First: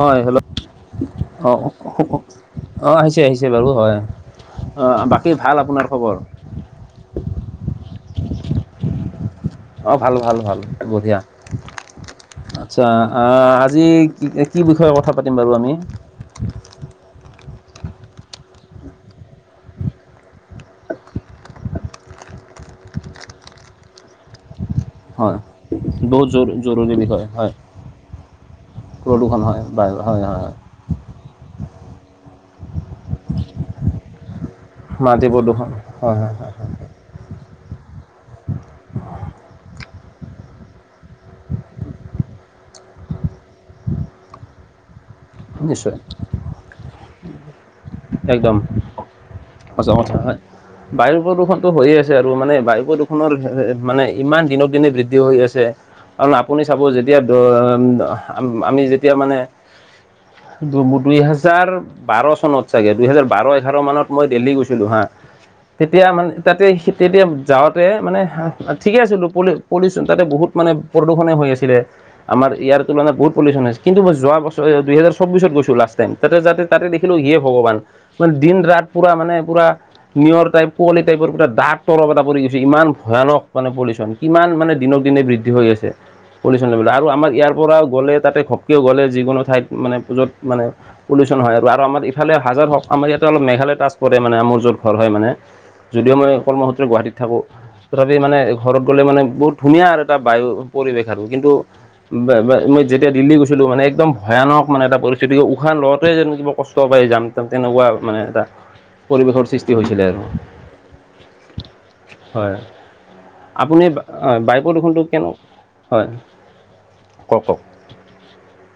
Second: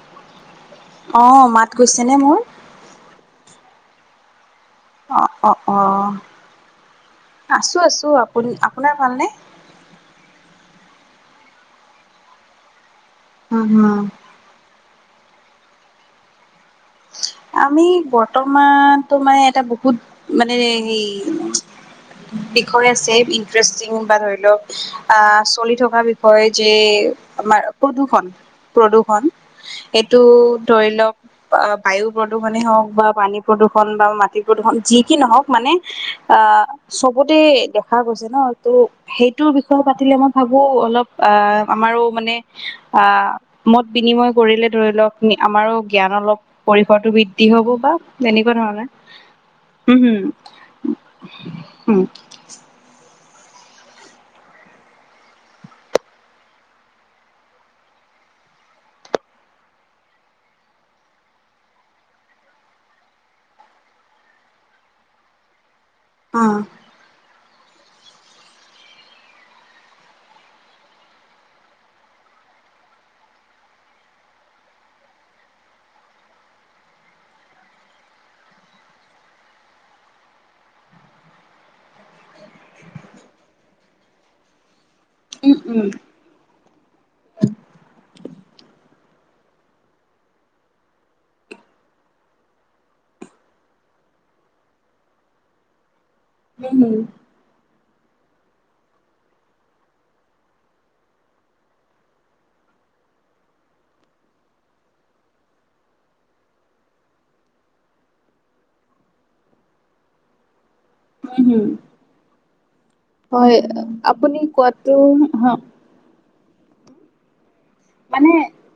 অ hello অ মাত গৈছেনে মোৰ? অ আহিছে আহিছে বাৰু হয়। অ বাকী ভাল অ', আপোনাৰ অ', খবৰ আছো আছো আপুনি আপোনাৰ ভালনে অ ভাল ভাল ভাল বঢ়িয়া আচ্ছা উম, আজি হম, কি কি বিষয়ে কথা পাতিম বাৰু আমি আমি বৰ্তমান তোমাৰ এটা বহুত মানে সেই বিষয় আছে ইন্টাৰেষ্টিং বা ধৰি লওক হয় আহ চলি থকা বহুত জ বিষয় যে জৰুৰী বিষয় হয় আমাৰ প্ৰদূষণ প্ৰদূষণ। হয় বাৰু এইটো হয় হয় হয় ধৰি লওক আ বায়ু প্ৰদূষণে হওক বা পানী প্ৰদূষণ বা মাটি প্ৰদূষণ যি কি মাটি নহওক প্ৰদূষণ মানে হয় হয় হয় আহ হয় চবতে দেখা গৈছে ন ত' সেইটোৰ বিষয়ে পাতিলে মই ভাবো অলপ আহ আমাৰো মানে আহ মত বিনিময় কৰিলে ধৰি লওক আমাৰো নিশ্চয় জ্ঞান অলপ পৰিসৰটো বৃদ্ধি হ'ব বা একদম তেনেকুৱা ধৰণে সঁচা কথা হয় বায়ু প্ৰদূষণটো হৈয়ে আছে হম আৰু মানে বায়ু প্ৰদূষণ প্ৰদূষণৰ মানে ইমান দিনক দিনে বৃদ্ধি হৈ আছে। কাৰণ আপুনি চাব যেতিয়া অ আমি যেতিয়া মানে দু দুইহেজাৰ বাৰ চনত চাগে দুহেজাৰ বাৰ এঘাৰ মানত মই দিল্লী গৈছিলো হা তেতিয়া মানে তাতে তেতিয়া যাওঁতে মানে ঠিকে আছিলো পলিউচন তাতে বহুত মানে প্ৰদূষণে হৈ আছিলে। আমাৰ ইয়াৰ তুলনাত বহু পলিউচন আ কিন্তু মই যোৱাবছৰ দুহেজাৰ চৌব্বিছ গৈছিলো লাষ্টটাইম তাতে যাতে তাতে দেখিলোঁ। ভগৱান মানে দিন ৰাত পুৰা মানে পুৰা- নিয়ৰ টাইপ কোৱলি টাইপৰ এটা দাঁঠ তৰপ এটা পৰি গৈছে ইমান ভয়ানক মানে পলিউচন কিমান মানে দিনক দিনে বৃদ্ধি উম বৃদ্ধি হৈ উম উম উম আছে। পলিউচন ল'বলৈ আৰু আমাৰ ইয়াৰ পৰাও গ'লে তাতে ঘপকেও গ'লে যিকোনো ঠাইত মানে পূজত মানে পলিউচন হয় আৰু আমাৰ ইফালে হাজাৰ হওক আমাৰ ইয়াতে অলপ মেঘালয়ৰ টাচ পৰে মানে মোৰ য'ত ঘৰ হয় মানে যদিও মই উম কৰ্মসূত্ৰে হম গুৱাহাটীত থাকো। তথাপি মানে ঘৰত গ'লে মানে বহুত ধুনীয়া আৰু এটা বায়ু পৰিৱেশ আৰু কিন্তু বা বা মই যেতিয়া দিল্লী গৈছিলো মানে একদম ভয়ানক মানে এটা পৰিস্থিতি উশাহ লওতেও যেন কিবা ক কষ্ট পাই যাম তেনেকুৱা মানে এটা পৰিৱেশৰ সৃষ্টি হৈছিলে আৰু। উম হুম। হয় আপুনি আপুনি বায়ু প্ৰদূষণটো কোনো কোৱাটো হয় কওক কওক। মানে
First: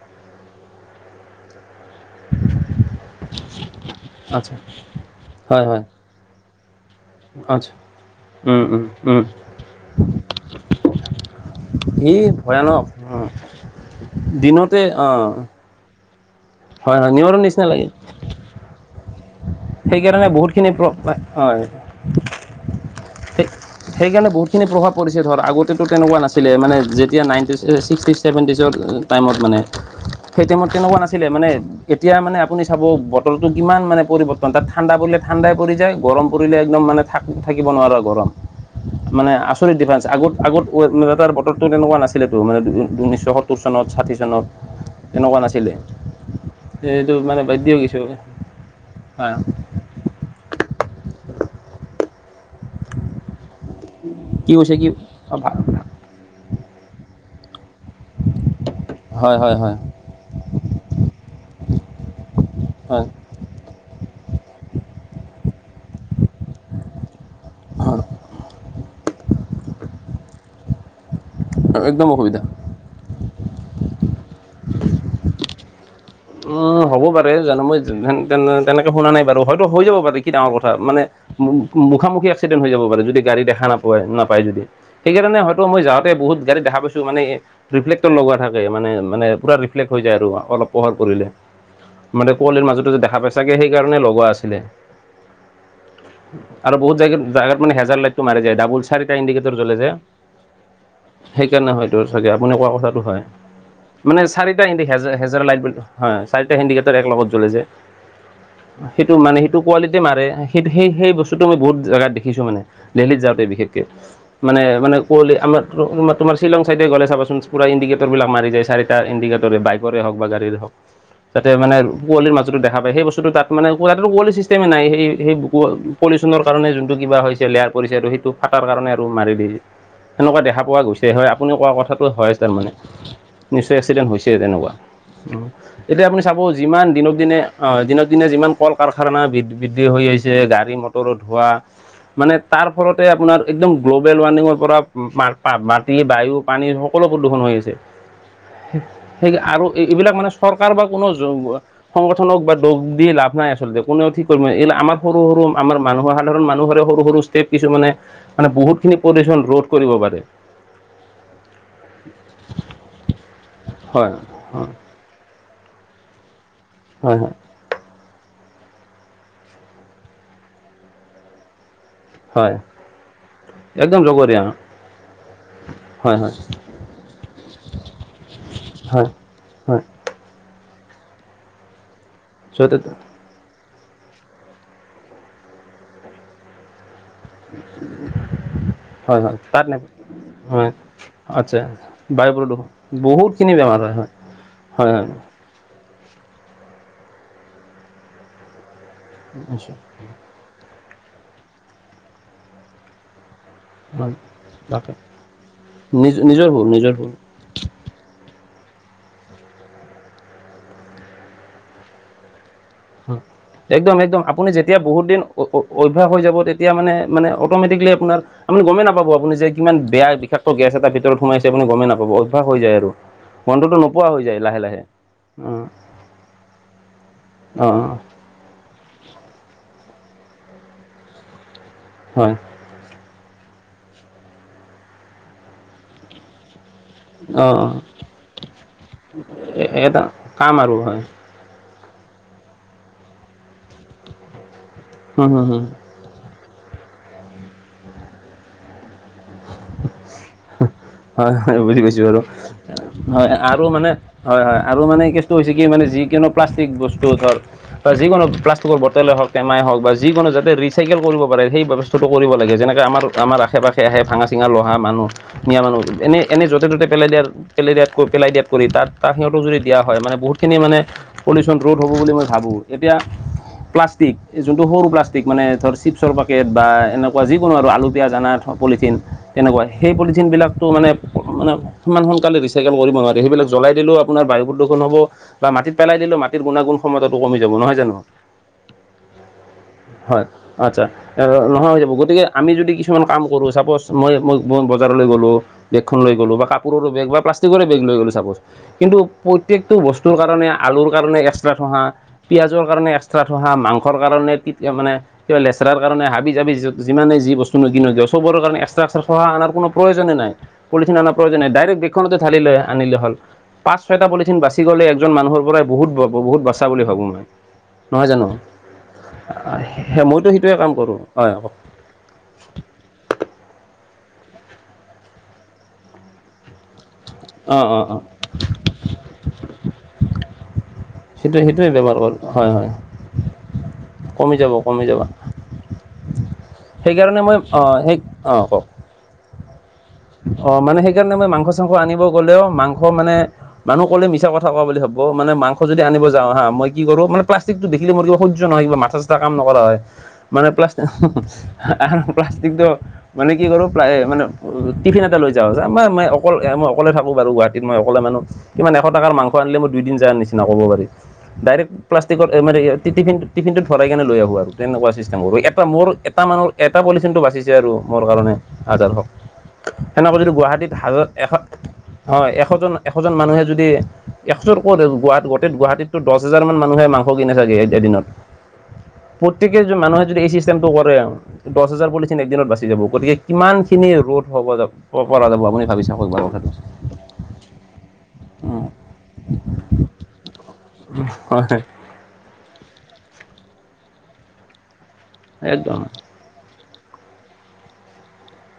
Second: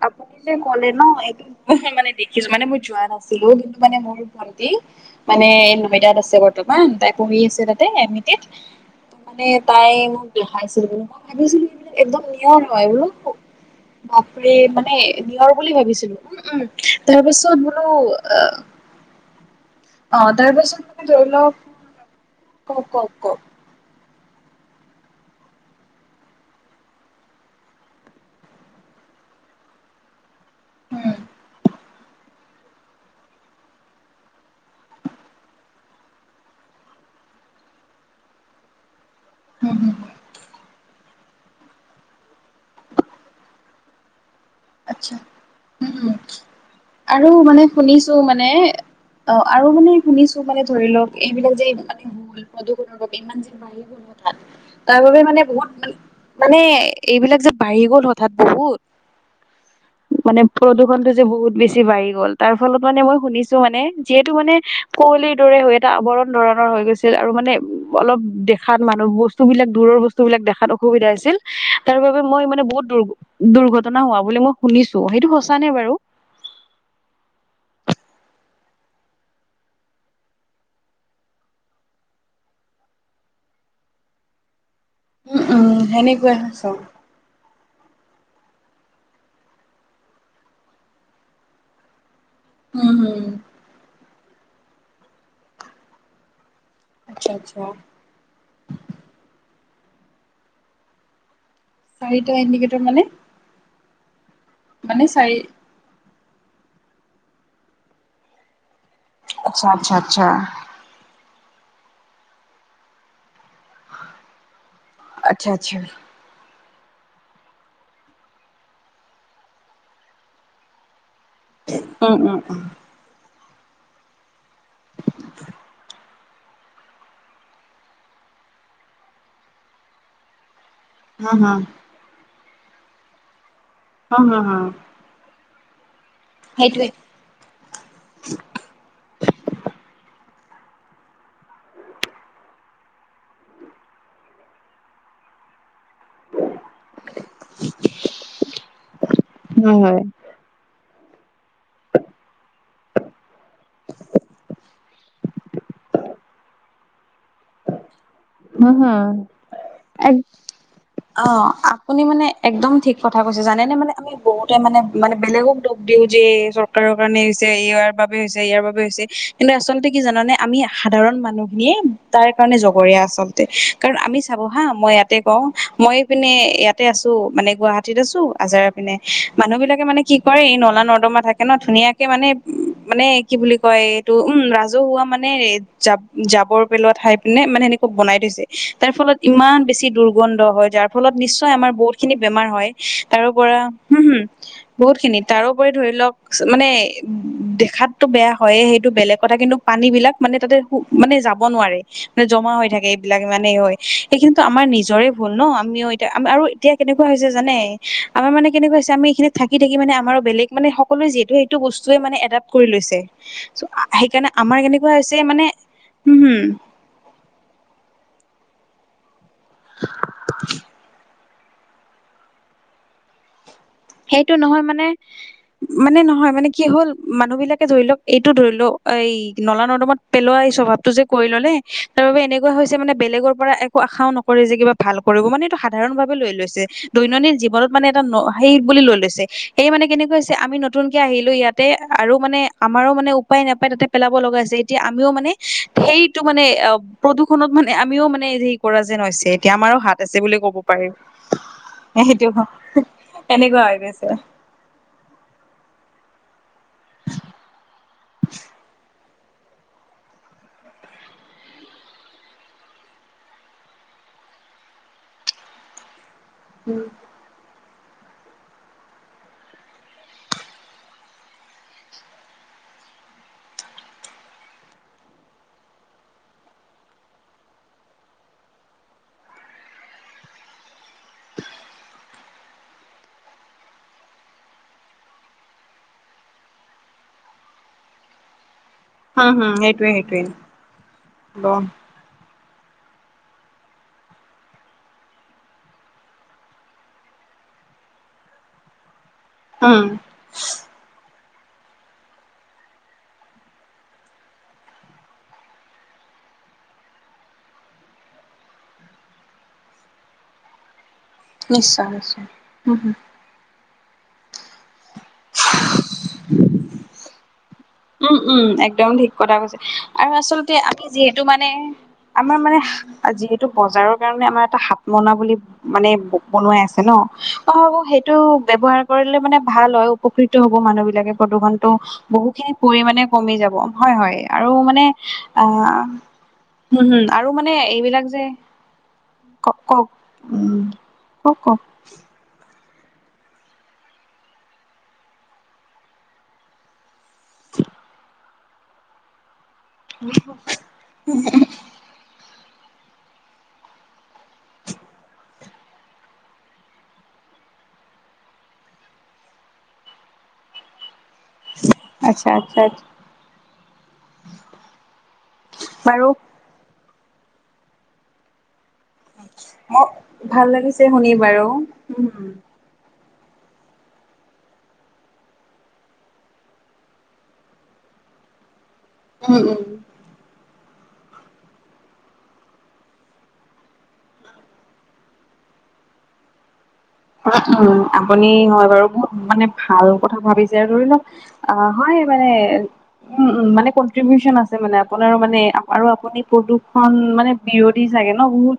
আপুনি যে কলে ন এইটো মানে দেখিছো মানে মই যোৱা নাছিলো কিন্তু মানে মোৰ আচ্ছা ভণ্টি মানে হয় হয় নয়দাত আছে গৈ বৰ্তমান তাই পঢ়ি আছে আচ্ছা তাতে এম ই টিত মানে তাই মোক দেখাইছিল বুলি মই ভাবিছিলো এইবিলাক ই একদম নিয়া ভয়ানক নহয় বোলো। বাপৰে দিনতে মানে অঁ নিয়ৰ বুলি ভাবিছিলো উম উম। হয় হয় তাৰ নিয়ৰৰ পাছত নিচিনা লাগে বোলো আহ সেইকাৰণে বহুতখিনি [unintelligible] লওক কওক কওক কওক সেইকাৰণে বহুতখিনি প্ৰভাৱ পৰিছে ধৰ, আগতেতো তেনেকুৱা নাছিলে মানে যেতিয়া নাইনটি ছিক্সটিজ চেভেণ্টিজত টাইমত মানে, সেই টাইমত কেনেকুৱা উম নাছিলে মানে এতিয়া মানে আপুনি চাব বটলটো কিমান মানে পৰিৱৰ্তন তাত ঠাণ্ডা পৰিলে ঠাণ্ডাই পৰি যায়, গৰম পৰিলে একদম মানে থাক-থাকিব নোৱাৰা গৰম। মানে হম আচৰিত হম ডিফাৰেঞ্চ, আগত আগত [unintelligible] তো তেনেকুৱা নাছিলেতো মানে ঊনৈছশ সত্তৰ চনত, ষাঠি চনত আচ্ছা তেনেকুৱা নাছিলে। উম উম এইটো আৰু মানে বাদ্য গৈছো শুনিছোঁ মানে হয় অ' আৰু মানে শুনিছোঁ মানে ধৰি লওঁক এইবিলাক যে মানে [unintelligible] প্ৰদুষণৰ বাবে ইমান যে বাঢ়ি গ'ল হঠাত কি কৈছে কি তাৰ বাবে মানে বহুত মানে এইবিলাক যে বাঢ়ি গ'ল হঠাৎ বহুত হয় হয় হয় হয় মানে প্ৰদূষণটো যে বহুত বেছি বাঢ়ি গ'ল তাৰ ফলত মানে হয় মই শুনিছোঁ মানে, যিহেতু মানে কুৱলিৰ দৰে হৈ এটা আৱৰণ ধৰণৰ হৈ গৈছিল আৰু মানে অলপ দে খাত মানুহ, বস্তুবিলাক দূৰৰ বস্তুবিলাক দেখাত অসুবিধা হৈছিল। তাৰ একদম বাবে অসুবিধা মই মানে বহুত দুৰ্ঘটনা হোৱা বুলি মই শুনিছোঁ সেইটো সঁচানে বাৰু? উম, হ'ব পাৰে, জানো মই তেনেকে শুনা নাই বাৰু, হয়তো হৈ যাব পাৰে কি ডাঙৰ কথা মানে মু-মুখামুখি এক্সিডেণ্ট হৈ যাব পাৰে যদি গাড়ী দেখা নাপা-নাপায় যদি। সেইকাৰণে উম হয়তো উম মই যাওঁতে সেনেকুৱাই বহুত গাড়ী সঁচা দেখা পাইছোঁ মানে ৰিফ্লেক্টৰ লগোৱা থাকে, মানে মানে পূৰা ৰিফ্লেক্ট হৈ যায় আৰু অলপ পোহৰ কৰিলে। মানে কোৱলিৰ উম মাজতো যে দেখা হুম পাই ছাগে সেইকাৰণে লগোৱা আছিলে। আৰু বহুত আচ্ছা জেগা-জাগাত আচ্ছা মানে হেজাল লাইট টো মাৰি দিয়ে, ডাবুল চাৰিটা ইণ্ডিকেটৰ জ্বলে যে, সেইকাৰণে হয়। [unintelligible] চাগে চাৰিটা আপুনি কোৱা ইণ্ডিকেটৰ কথাটো মানে হয়। মানে চাৰিটা মানে [unintelligible] চাৰি হেজেৰ লাইট হে, চাৰিটা হিণ্ডিকেটৰ লাইট এক লগত জ্বলে যে। সেইটো মানে সেইটো আচ্ছা আচ্ছা কোৱালিটি মাৰে আচ্ছা সেইটো সেই সেই বস্তুটো মই বহুত জেগাত দেখিছোঁ মানে দিল্লীত যাওঁতে বিশেষকে, মানে মানে কুঁৱলী আচ্ছা আমাৰ আচ্ছা [unintelligible] তোমাৰ শ্বিলং চাইডে গ'লে চাবচোন পুৰা ইণ্ডিকেটৰবিলাক মাৰি যায়, চাৰিটা ইণ্ডিকেটৰ, বাইকৰে হওঁক বা গাড়ৰে হওঁক। যাতে মানে উম কুৱলীৰ উম মাজতো উম দেখা পায় সেইবস্তুটো তাত মানে [unintelligible] ছিষ্টেমেই নাই, সেই সেই প-পলিউচনৰ কাৰণে যোনটো কিবা হৈছে, লেয়াৰ কৰিছে আৰু সেইটো ফাটাৰ কাৰণে আৰু মাৰি দি, হেনেকুৱা দেখা পোৱা গৈছে। সেয় হয় হম আপুনি হম কোৱা কথাটো হয় তাৰমানে, নিশ্চয় এক্সিডেণ্ট হম হৈছে হম হম তেনেকুৱা। এতিয়া আপুনি চাব যিমান সেইটোৱে দিনক দিনে অ' দিনক দিনে যিমান কল কাৰখানা বৃদ-বৃদ্ধি হৈ আহিছে, গাড়ী মটৰৰ ধোৱা মানে তাৰ ফলতে আপোনাৰ একদম গ্ল'বেল ৱাৰ্মিঙৰ পৰা [unintelligible] মাটি বায়ু পানীৰ সকলো প্ৰদূষণ হৈ আছে। সেই আৰু হয় হয় এইবিলাক মানে চৰকাৰ বা কোনো [unintelligible] সংগঠনক বা দুখ দি লাভ নাই আচলতে, কোনেও ঠিক কৰিব, এই আমাৰ সৰু সৰু, আমাৰ মানুহৰ সাধাৰণ মানুহৰে সৰু সৰু [unintelligible] কিছুমানে মানে হম বহুতখিনি হম [unintelligible] ৰোধ কৰিব এক পাৰে। অ' আপুনি মানে একদম ঠিক কথা কৈছে জানেনে, মানে হয় আমি বহুতে হয় মানে মানে বেলেগক দুখ দিওঁ যে চৰকাৰৰ হয় কাৰণে হয় হৈছে ইয়াৰ বাবে হৈছে, ইয়াৰ বাবে হৈছে কিন্তু আচলতে কি জানানে আমি সাধাৰণ মানুহখিনিয়ে তাৰ কাৰণে হয় জগৰীয়া আছ [unintelligible] কাৰণ একদম আমি চাব জগৰীয়া হা, মই ইয়াতে কওঁ মই হয় পিনে হয় ইয়াতে আছোঁ, মানে গুৱাহা টিত আছোঁ আজাৰা পিনে হয় মানুহবিলাকে হয় মানে কি কৰে, এই নলা নৰ্দমা থাকে ন' ধুনীয়াকে মানে, চ' মানে কি বুলি কয় এইটো উম ৰাজহুৱা মানে জা-জাবৰ পেলোৱা ঠাই পিনে মানে বনাই থৈছে, তাৰ ফলত হয় হয় ইমান তাত নে বেছি দুৰ্গন্ধ হয় যাৰ ফলত নিশ্চয় আচ্ছা আমাৰ বহুতখিনি বায়ু বেমাৰ প্ৰদূষণ হয়। তাৰো বহুতখিনি পৰা বেমাৰ হয় হম হয় হম হয় হয় বহুতখিনিত। তাৰোপৰি ধৰি লওঁক মানে দেখাটো বেয়া হয়ে সেইটো বেলেগ কথা কিন্তু নিশ্চয় পানীবিলাক মানে তাতে মানে যাব নোৱাৰে মানে জমা হৈ থাকে এইবিলাক ইমানেই হয়। সেই কিন্তু আমাৰ তাকে নিজৰে ভুল ন আমিও এতিয়া নিজ আৰু নিজৰ ভুল এতিয়া নিজৰ কেনেকুৱা ভুল হৈছে যে জানে, আমাৰ মানে কেনেকুৱা হৈছে আমি এইখিনিত থাকি থাকি মানে আমাৰো বেলেগ মানে সকলো যিহেতু বস্তুৱে মান এদপ্ত কৰি লৈছে। চ' একদম একদম সেইকাৰণে আপুনি আমাৰ যেতিয়া কেনেকুৱা বহুত হৈছে দিন মানে অভ্যাস হৈ উম যাব তেতিয়া মানে মানে অটমেটিকলি আপোনাৰ মানে গম নাপাব আপুনি যে কিমান বেয়া বিষাক্ত গেছ এটা ভিতৰত সোমাই আছে আপুনি গমেই নাপাব অভ্যাস হৈ যায় আৰু। গন্ধটো নোপোৱা হৈ সেইটো যায় লাহে নহয় লাহে মানে অঁ মানে নহয় মানে কি হ'ল মানুহবিলাকে অঁ ধৰি অঁ লওঁক এইটো ধৰি লওঁক এই নলা নৰ্দমত পেলোৱা এই স্বভাৱটো যে কৰি ল'লে। তাৰ বাবে হয় এনেকুৱা হৈছে মানে বেলেগৰ পৰা একো আশাও নকৰে যে কিবা ভাল কৰিব। মানে এইটো সাধাৰণ ভাৱে লৈ লৈছে দৈনন্দিন অঁ জীৱনত অঁ মানে এটা সেই বুলি লৈ লৈছে। সেই মানে এটা কেনেকৈ হৈছে কাম আমি আৰু নতুনকে আহিলো ইয়াত তে আৰু মানে আমাৰো মানে উপায় নাপায় তাতে পেলাব লগা হৈছে। এতিয়া আমিও মানে হয় সেই টো মানে প্ৰদূষণত মানে আমিও মানে হেৰি কৰা যেন হৈছে। এতিয়া আমাৰো হাত আছে বুলি ক'ব পাৰি হয় হয় বুজি পাইছো এ বাৰু সেইটো। হয়, এনেকুৱা আৰু হৈ মানে গৈছে হয় হয়। আৰু মানে কেছটো হৈছে কি মানে যিকোনো প্লাষ্টিক বস্তু ধৰ বা যিকোনো প্লাষ্টিকৰ বটলেই হওঁক টেমাই হওঁক বা যিকোনো যাতে ৰিচাইকেল কৰিব পাৰে সেই ব্যৱস্থাটো কৰিব লাগে। যেনেকে আমাৰ আমাৰ আশে পাশে আহে ভাঙা চিঙা লোহাৰ মানুহ নিয়া মানুহ এনে এনে য'তে ত'তে পেলাই দিয়াৰ পেলাই দিয়াত কৈ পেলাই দিয়াত কৰি তাত তাক সিহঁত যদি দিয়া হয় মানে বহুতখিনি মানে পলিউচ্যন ৰোধ হ'ব বুলি মই ভাবো। এতিয়া প্লাষ্টিক যোনটো সৰু প্লাষ্টিক মানে ধৰ চিপছৰ পেকেট বা এনেকুৱা যিকোনো আৰু আলু পিয়াজ আনা পলিথিন তেনেকুৱা সেই পলিথিনবিলাকটো মানে মানে ইমান সোনকালে ৰিচাইকেল কৰিব নোৱাৰে সেইবিলাক জ্বলাই দিলও আপোনাৰ বায়ু প্ৰদূষণ হ'ব বা মাটিত পেলাই দিলে মাটিৰ গুণাগুণ ক্ষমতাটো কমি যাব নহয় জানো? উম হম সেইটোৱে সেইটোৱে হয়, আচ্ছা অ' একদম নহয় [unintelligible] গতিকে আমি যদি কিছুমান কাম কৰো। চাপ'জ মই-মই-মই বজাৰলৈ গ'লো বেগখন লৈ গ'লো বা কাপোৰৰ বেগ বা প্লাষ্টিকৰে বেগ লৈ গ'লো ছাপ'জ। কিন্তু প্ৰত্যেকটো উম। বস্তুৰ কাৰণে আলুৰ কাৰণে এক্সট্ৰা থোঙা পিঁয়াজৰ কাৰণে এক্সট্ৰা থোঙা মাংসৰ কাৰণে মানে কিবা লেচৰাৰ কাৰণে হাবি যাবি যিমানেই যি বস্তু নিকিনো চব কাৰণে একস্ত্ৰা একস্ত্ৰা থোঙা অনাৰ কোন প্ৰয়োজনে নাই। পলিথিন অনা প্ৰয়োজনে নাই ডাইৰেক্ট নিশ্চয় বেগখনতে নিশ্চয় ধালি লৈ হুম হুম। আনিলে হ'ল। পাঁচ ছয়টা পলিথিন বাচি গ'লে একজন মানুহৰ পৰাই বহুত বহুত বাচা বুলি ভাবো মই। নহয় উম, জানো উম একদম ঠিক কথা কৈছে সেই আৰু মইতো আচলতে সেইটোৱে কাম আমি কৰোঁ যিহেতু হয় মানে আমাৰ মানে যিহেতু বজাৰৰ কাৰণে আমাৰ এটা হাত মুনা বুলি মানে বনোৱাই আছে ন। অ', অঁ হ'ব অঁ অঁ সেইটো ব্যৱহাৰ কৰিলে মানে ভাল হয় উপকৃত হ'ব মানুহবিলাকে সেইটো প্ৰদূষণটো সেইটোৱে ব্যৱহাৰ হয়, হয়। [unintelligible] মানে কমি যাব হয় হয় কমি আৰু যাব মানে কমি যাব আহ হম, হম সেইকাৰণে আৰু মই মানে অঁ সেই এইবিলাক যে অঁ কওক ক-কওঁক। অ মানে সেইকাৰণে মই মাংস চাংস আনিব গ'লেও মাংস মানে। মানুহ ক'লে মিছা কথা কোৱা বুলি ভাবব মানে মাংস যদি আনিব যাওঁ হা মই কি কৰো মানে। প্লাষ্টিকটো দেখিলে মোৰ কিবা সহ্ নয় কিবা মাথা চাথা কাম নকৰা হয় মানে প্লাষ্ট। আহা হা প্লাষ্টিকটো মানে কি কৰোঁ মানে। টিফিন লৈ যাওঁ হৈছে আ মই মই অকল মই অকলে থাকো বাৰু গুৱাহাটীত মই অকলে মানুহ। কিমান এশ টকাৰ মাংস আনিলে মই দুইদিন যাৰ নিচিনা ক'ব পাৰি ডাইৰেক্ট। প্লাষ্টিকত আচ্ছা মানে আচ্ছা টিফিন টফিনটোতৰাই কেনে লৈ আহো আৰু তেনেকুৱা চিষ্টেম আৰু এটা মোৰ বাৰু এটা মানৰ। এটা পলিঠিনটো বাচিছে আৰু মোৰ কাৰণে আদাৰ হওঁক। মোক সেনেকুৱা যদি ভাল গুৱাহাটীত লাগিছে হাজাৰ শুনি বাৰু এশ উম হয় এশজন এশজন মানুহে যদি। একশৰ ক'ত গুৱাহাট গোটেই গুৱাহাটীতো দহ হাজাৰ মান মানুহে মাংস কিনে চাগে এদিনত। উম প্ৰত্যেকে যে মানুহে যদি এচি চি। চেমটো কৰে দহ হাজাৰ পলিঠিন একদিনত বাছি যাব গতিকে কিমান খিনি ৰত। হ'ব যব হ'ব পৰা যাব আপুনি ভাবি চা শকাৰ কথাটো। আ উম আপুনি হয় বাৰু বহুত মানে ভাল কথা ভাবিছে ধৰি লওক আহ। হয় মানে উম উম মানে কনট্ৰিবউচন আছে মানে আপোনাৰ মানে একদম আৰু আপুনি। প্ৰদূষণ মানে বিৰধি চাগে ন বহুত।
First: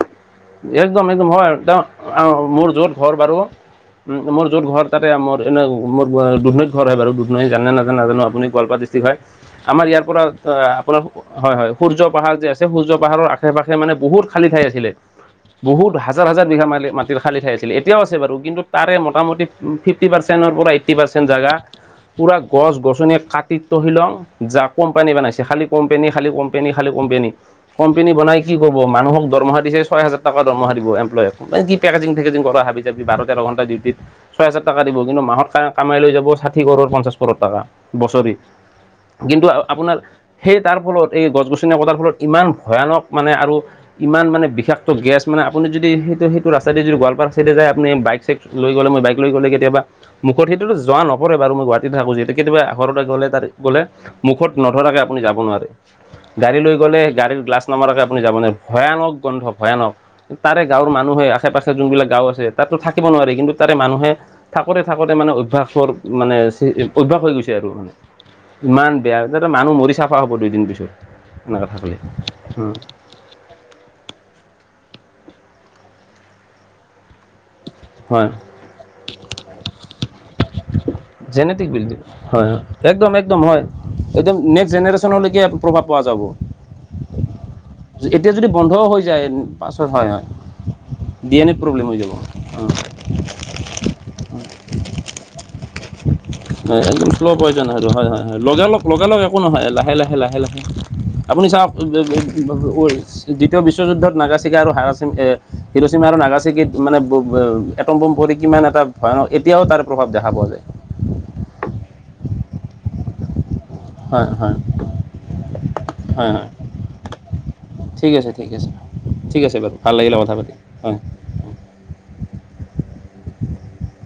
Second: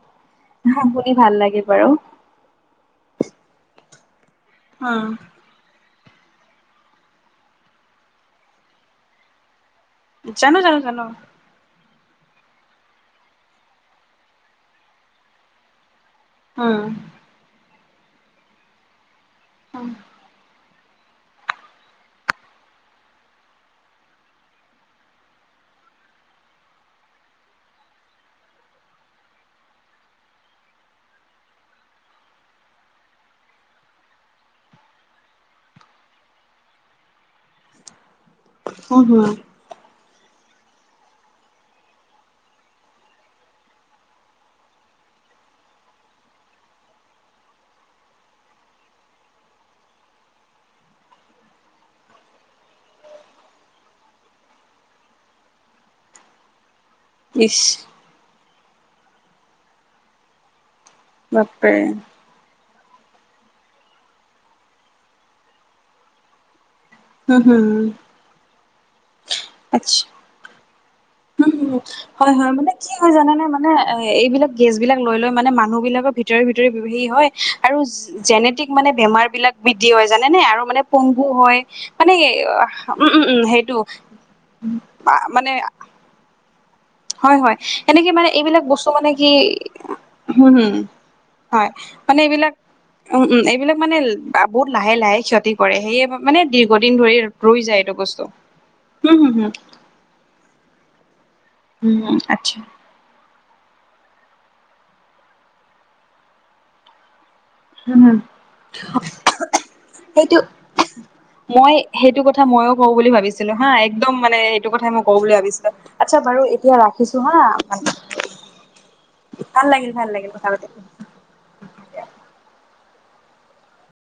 একদম শুনি একদম ভাল হয় লাগে একদ বাৰু মোৰ য'ত ঘৰ বাৰু মোৰ য'ত ঘৰ উম তাতে মোৰ। তেনে মোৰ দুধনৈত ঘৰ হয় বাৰু দুধনৈ জানে নাজানে নাজানো আপুনি গোৱালপাৰ ডিষ্ট্ৰিক্ট হয় আমাৰ ইয়াত। জানো জানো আপোনাৰ জানো হয় হয় সূৰ্য পাহাৰ যে আছে সূৰ্য পাহাৰৰ আশে পাশে মানে বহুত খালী ঠাই আছিলে। বহুত হাজাৰ হাজাৰ বিঘা ম উম মাটিৰ খালীঠাই আছিল এতিয়াও আছে বাৰু কিন্তু। তাৰে মোটামুটি ফিফটি পাৰ্চেণ্টৰ পৰা এইটি পাৰ্চেণ্ট জেগা। পুৰা গছ -গছনিয কাটি তহিলং। যাক কোম্পানী বনাইছে খালী কোম্পানী খালী কোম্পানী খালী কোম্পানী। কোম্পেনী বনাই কি ক'ব মানুহক দৰমহা দিছে। ছয় হাজাৰ টকা দৰমহা দিব এমপ্লয়ক মান কি পেকেজিং- ফেকেজিং হাবি যাবি বাৰ তেৰ ঘণ্টা ডিউটিত। ছয় হাজাৰ টকা দিব কিন্তু মাহত কামাই লৈ যাব ষাঠি কৰোৰ পঞ্চাশ কৰোৰ টকা বছৰি। উম হুম কিন্তু আপোনাৰ। সেই তাৰ ফলত এই গছ -গছনি কটাৰ ফলত ইমান ভয়ানক মানে আৰু ইমান মানে বিশেষ। ত' গেছ মানে আপুনি যদি সেইটো সেইটো ৰাস্তাইদি যদি গোৱালপাৰা চাইতে যায় আপুনি বাইক- চাইক লৈ গ'লে মই বাইক লৈ গ'লে কেতিয়াবা। মুখত সেইটোতো যোৱা নপৰে বাৰু মই গুৱাহাটীত থাকো যহতো কেতিয়াবা ঘৰতে গ'লে তাত গ'লে। মুখত নধৰাকে আপুনি যাব নোৱাৰে গাড়ী লৈ গ'লে। গাড়ীৰ ইছ গ্লাছ নামাৰক আপুনি যাব নোৱাৰাৰে ভয়ানক গনধক ভয়ানক তাৰে গাঁৱৰ মানুহ। মানুহে আশে-পাশে বাপৰে যোনবিলাক গাঁও আছে। তাততো থাকিব নোৱাৰি কিন্তু তাৰে মানুহে থাকোতে থাকোঁতে মানে অভ্যাসৰ মানে। অভ্যাস হৈ উম গৈছে হুম আৰু মানে। ইমান বেয়া মানুহ মৰি আচ্ছা চাফা হ'ব দুইদিন পিছত। উম, এনেকৈ উম, থাকিলে হয়, হয়, মানে কি। কি হয় জানে নে মানে এ, এইবিলাক গেছবিলাক লৈ লৈ মানে মানুহবিলাকৰ ভিতৰি ভিতৰি হয়। আৰু হয় জেনেটিক মানে বেমাৰবিলাক। বৃদ্ধি হয় জানেনে আৰু মানে পংগু হয়। জেনেটিক বিল্ডিং মানে হয় হয়। উম, একদম উম, একদম উম, হয় সেইটো। একদম নেক্সট বা- জেনেৰেচনলৈকে মানে প্ৰভাৱ পোৱা যাব। হয়, হয়। এনেকে মানে এতিয়া যদি এইবিলাক বন্ধ বস্তু হৈ মানে যায় কি, পাছত হয় হয় হুম ডি এন এত হয়, প্ৰব্লেম হৈ যাব মানে হয়, এইবিলাক। উম, উম। এইবিলাক মানে বহুত লাহে, লাহে ক্ষতি কৰে মই সেয়ে। মানে হয়, হয়। দীৰ্ঘদিন একদম ধৰি শ্লো ৰৈ পয়জন যায় সেইতো এইটো হয়, বস্তু হয়। লগা- লগ লগা-লগ হম হম একো হম নহয়। লাহে, লাহে, লাহে, লাহে। আপুনি চাওক দ দ দ উম আচ্ছা ওৱেচ। দ্বিতীয় বিশ্বযুদ্ধত নাগাচিকা আৰু হাৰাচিম এ, হিৰোচিমা আৰু নাগাচিকিত মানে ব বে। হম এটম্বুম হম ভৰি কিমান এটা হয় ন এতিয়াও তাৰ প্ৰভাৱ দেখা সেইটো পোৱা যায়। মই সেইটো কথা ময়ও কওঁ বুলি ভাবিছিলো হা। একদম হয় মানে হয় এইটো কথাই মই কওঁ বুলি ভাবিছিলোঁ, আচ্ছা হয় বাৰু হয় এতিয়া ৰাখিছো হা'। ঠিক আছে ঠিক আছে ঠিক আছে ভাল বাৰু লাগিল, ভাল লাগিলে লাগিল কথা পাতি। হয়